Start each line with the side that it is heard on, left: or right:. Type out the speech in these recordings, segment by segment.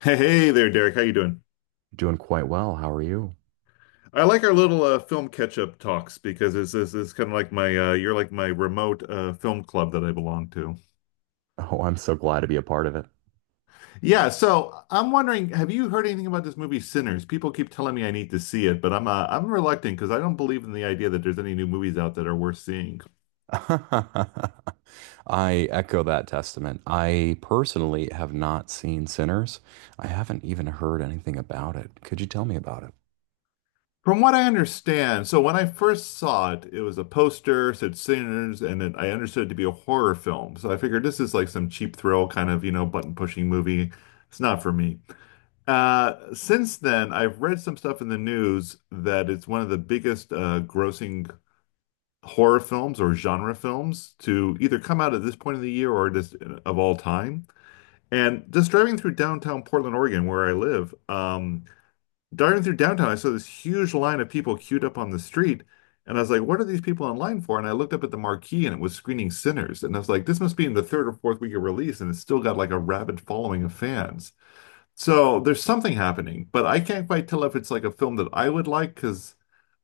left: Hey, hey there, Derek. How you doing?
right: Doing quite well. How are you?
left: I like our little film catch-up talks because it's kind of like my you're like my remote film club that I belong to.
right: Oh, I'm so glad to be a part of it.
left: Yeah, so I'm wondering, have you heard anything about this movie Sinners? People keep telling me I need to see it, but I'm reluctant because I don't believe in the idea that there's any new movies out that are worth seeing.
right: I echo that testament. I personally have not seen Sinners. I haven't even heard anything about it. Could you tell me about it?
left: From what I understand, so when I first saw it, it was a poster, said Sinners, and then I understood it to be a horror film. So I figured this is like some cheap thrill kind of, you know, button pushing movie. It's not for me. Since then, I've read some stuff in the news that it's one of the biggest grossing horror films or genre films to either come out at this point of the year or just of all time. And just driving through downtown Portland, Oregon, where I live, driving through downtown, I saw this huge line of people queued up on the street. And I was like, what are these people in line for? And I looked up at the marquee and it was screening Sinners. And I was like, this must be in the third or fourth week of release. And it's still got like a rabid following of fans. So there's something happening, but I can't quite tell if it's like a film that I would like because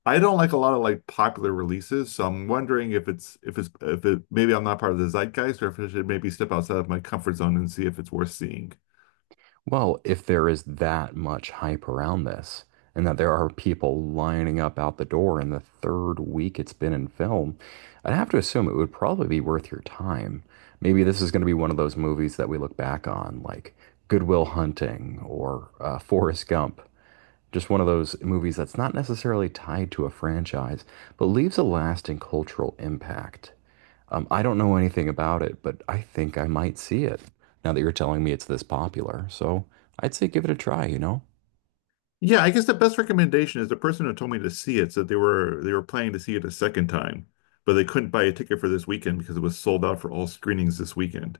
left: I don't like a lot of like popular releases. So I'm wondering if it's if it maybe I'm not part of the zeitgeist or if I should maybe step outside of my comfort zone and see if it's worth seeing.
right: Well, if there is that much hype around this, and that there are people lining up out the door in the third week it's been in film, I'd have to assume it would probably be worth your time. Maybe this is going to be one of those movies that we look back on, like Goodwill Hunting or Forrest Gump. Just one of those movies that's not necessarily tied to a franchise, but leaves a lasting cultural impact. I don't know anything about it, but I think I might see it now that you're telling me it's this popular. So I'd say give it a try, you know?
left: Yeah, I guess the best recommendation is the person who told me to see it said they were planning to see it a second time, but they couldn't buy a ticket for this weekend because it was sold out for all screenings this weekend.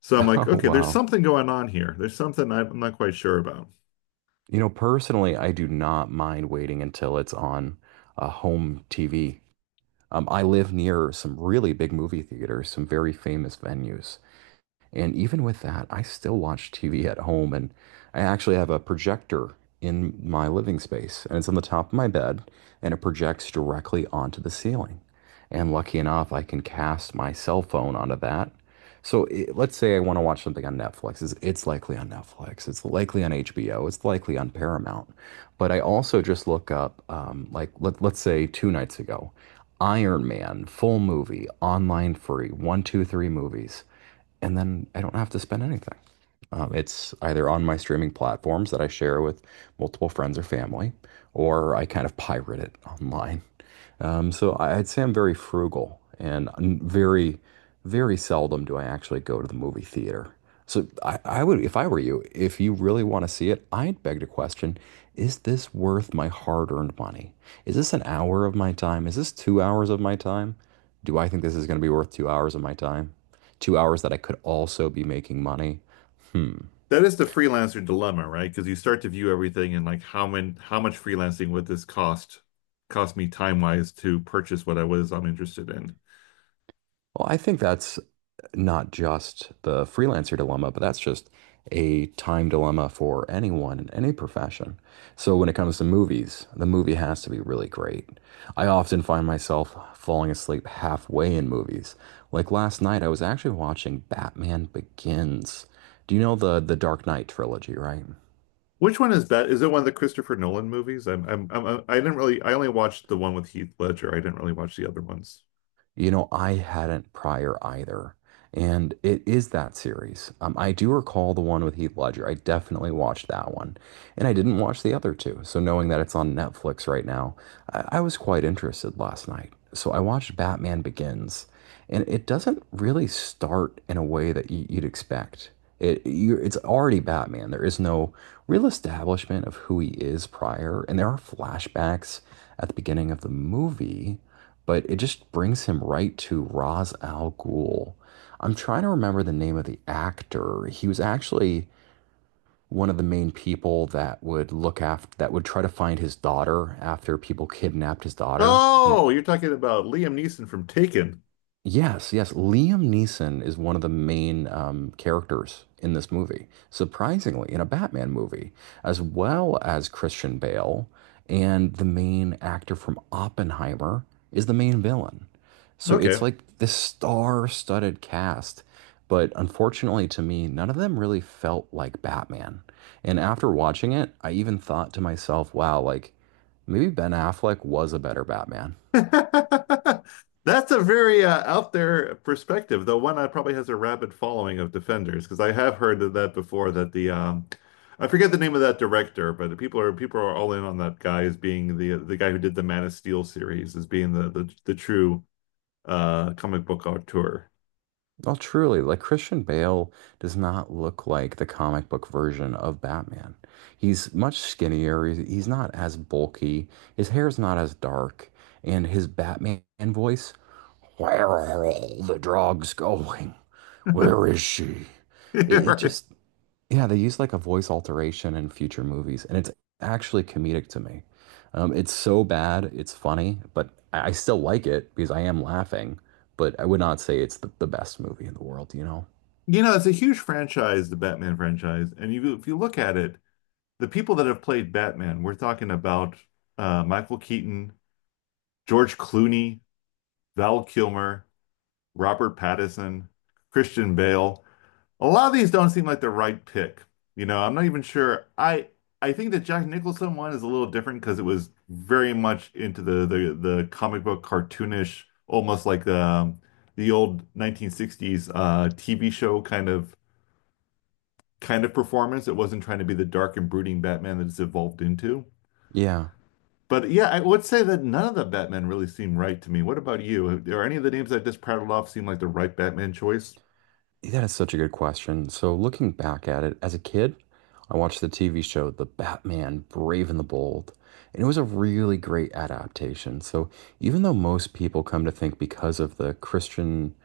left: So I'm like,
right: Oh,
left: okay, there's
right: wow.
left: something going on here. There's something I'm not quite sure about.
right: You know, personally, I do not mind waiting until it's on a home TV. I live near some really big movie theaters, some very famous venues. And even with that, I still watch TV at home. And I actually have a projector in my living space, and it's on the top of my bed, and it projects directly onto the ceiling. And lucky enough, I can cast my cell phone onto that. So it, let's say I want to watch something on Netflix. It's likely on Netflix. It's likely on HBO. It's likely on Paramount. But I also just look up, like, let's say two nights ago, Iron Man, full movie, online free, one, two, three movies and then I don't have to spend anything. It's either on my streaming platforms that I share with multiple friends or family, or I kind of pirate it online. I'd say I'm very frugal and very, very seldom do I actually go to the movie theater. So I would, if I were you, if you really want to see it, I'd beg the question, is this worth my hard-earned money? Is this an hour of my time? Is this 2 hours of my time? Do I think this is going to be worth 2 hours of my time? 2 hours that I could also be making money?
left: That is the freelancer dilemma, right? Because you start to view everything and like how many, how much freelancing would this cost me time wise to purchase what I'm interested in.
right: Well, I think that's not just the freelancer dilemma, but that's just a time dilemma for anyone in any profession. So when it comes to movies, the movie has to be really great. I often find myself falling asleep halfway in movies. Like last night, I was actually watching Batman Begins. Do you know the Dark Knight trilogy, right?
left: Which one is that? Is it one of the Christopher Nolan movies? I didn't really I only watched the one with Heath Ledger. I didn't really watch the other ones.
right: You know, I hadn't prior either. And it is that series. I do recall the one with Heath Ledger. I definitely watched that one. And I didn't watch the other two. So knowing that it's on Netflix right now, I was quite interested last night. So I watched Batman Begins. And it doesn't really start in a way that you'd expect. You it's already Batman. There is no real establishment of who he is prior. And there are flashbacks at the beginning of the movie but it just brings him right to Ra's al Ghul. I'm trying to remember the name of the actor. He was actually one of the main people that would look after that would try to find his daughter after people kidnapped his daughter, and it,
left: Oh, you're talking about Liam Neeson from Taken.
right: yes, yes. Liam Neeson is one of the main characters in this movie, surprisingly, in a Batman movie, as well as Christian Bale. And the main actor from Oppenheimer is the main villain. So it's
left: Okay.
right: like this star-studded cast. But unfortunately to me, none of them really felt like Batman. And after watching it, I even thought to myself, wow, like maybe Ben Affleck was a better Batman.
left: That's a very out there perspective, though one that probably has a rabid following of defenders, because I have heard of that before that the I forget the name of that director, but people are all in on that guy as being the guy who did the Man of Steel series as being the true comic book auteur.
right: Oh, truly, like Christian Bale does not look like the comic book version of Batman. He's much skinnier. He's not as bulky. His hair's not as dark. And his Batman voice, where are all the drugs going? Where is she? It, it
left: Right.
right: just, yeah, they use like a voice alteration in future movies, and it's actually comedic to me. It's so bad, it's funny, but I still like it because I am laughing, but I would not say it's the best movie in the world, you know?
left: You know, it's a huge franchise, the Batman franchise, and you if you look at it, the people that have played Batman, we're talking about Michael Keaton, George Clooney, Val Kilmer, Robert Pattinson, Christian Bale. A lot of these don't seem like the right pick. You know, I'm not even sure. I think the Jack Nicholson one is a little different because it was very much into the comic book cartoonish, almost like the old 1960s TV show kind of performance. It wasn't trying to be the dark and brooding Batman that it's evolved into.
right: Yeah.
left: But yeah, I would say that none of the Batman really seem right to me. What about you? Are any of the names I just prattled off seem like the right Batman choice?
right: That is such a good question. So, looking back at it, as a kid, I watched the TV show The Batman Brave and the Bold, and it was a really great adaptation. So, even though most people come to think because of the Christian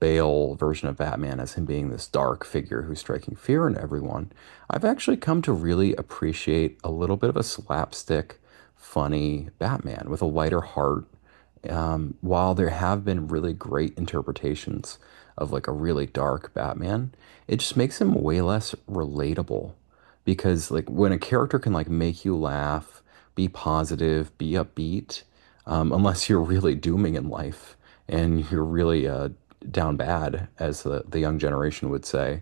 right: Bale version of Batman as him being this dark figure who's striking fear in everyone, I've actually come to really appreciate a little bit of a slapstick, funny Batman with a lighter heart. While there have been really great interpretations of like a really dark Batman, it just makes him way less relatable because like when a character can like make you laugh, be positive, be upbeat, unless you're really dooming in life and you're really down bad, as the young generation would say,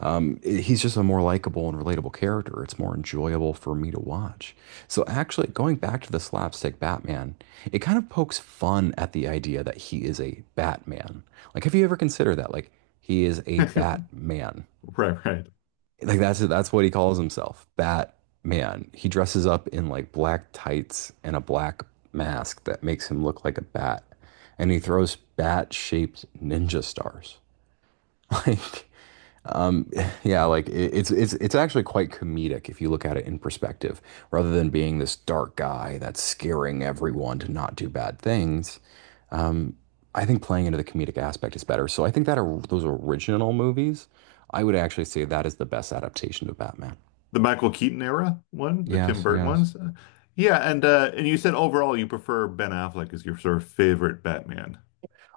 right: he's just a more likable and relatable character. It's more enjoyable for me to watch. So, actually, going back to the slapstick Batman, it kind of pokes fun at the idea that he is a Batman. Like, have you ever considered that? Like, he is a Batman.
left: Right, right.
right: Like, that's what he calls himself, Batman. He dresses up in like black tights and a black mask that makes him look like a bat, and he throws bat-shaped ninja stars. Like. Um, yeah, like it's actually quite comedic if you look at it in perspective, rather than being this dark guy that's scaring everyone to not do bad things. Um, I think playing into the comedic aspect is better. So I think that or those original movies, I would actually say that is the best adaptation of Batman.
left: The Michael Keaton era one, the Tim
right: Yes,
left: Burton
right: yes.
left: ones. Yeah, and you said overall you prefer Ben Affleck as your sort of favorite Batman.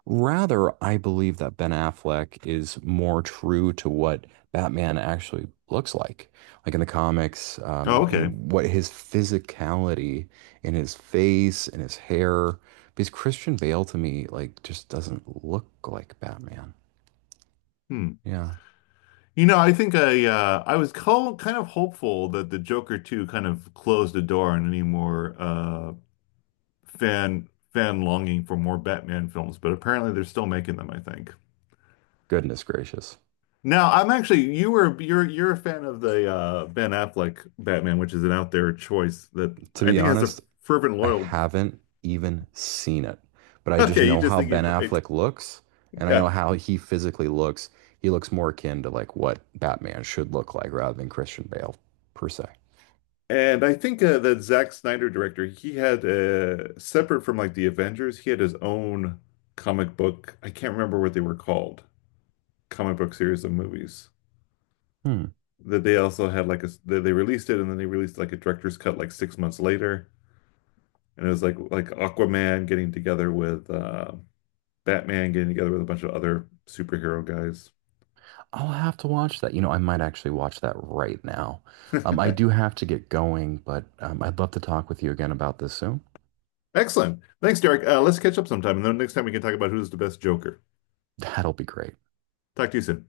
right: Rather, I believe that Ben Affleck is more true to what Batman actually looks like in the comics,
left: Oh, okay.
right: and what his physicality in his face and his hair. Because Christian Bale to me, like, just doesn't look like Batman.
left: Hmm.
right: Yeah.
left: You know, I think I was co kind of hopeful that the Joker 2 kind of closed the door on any more fan longing for more Batman films, but apparently they're still making them, I think.
right: Goodness gracious.
left: Now, I'm actually you were you're a fan of the Ben Affleck Batman, which is an out there choice that
right: To
left: I
right: be
left: think has a
right: honest,
left: fervent
right: I
left: loyal.
right: haven't even seen it, but I just
left: Okay, you
right: know
left: just
right: how
left: think
right: Ben
left: he's right.
right: Affleck looks, and I know
left: Yeah.
right: how he physically looks. He looks more akin to like what Batman should look like rather than Christian Bale per se.
left: And I think the Zack Snyder director, he had separate from like the Avengers, he had his own comic book. I can't remember what they were called. Comic book series of movies.
right: Hmm.
left: That they also had like a that they released it and then they released like a director's cut like 6 months later. And it was like Aquaman getting together with Batman getting together with a bunch of other superhero guys.
right: I'll have to watch that. You know, I might actually watch that right now. I do have to get going, but I'd love to talk with you again about this soon.
left: Excellent. Thanks, Derek. Let's catch up sometime, and then next time we can talk about who's the best Joker.
right: That'll be great.
left: Talk to you soon.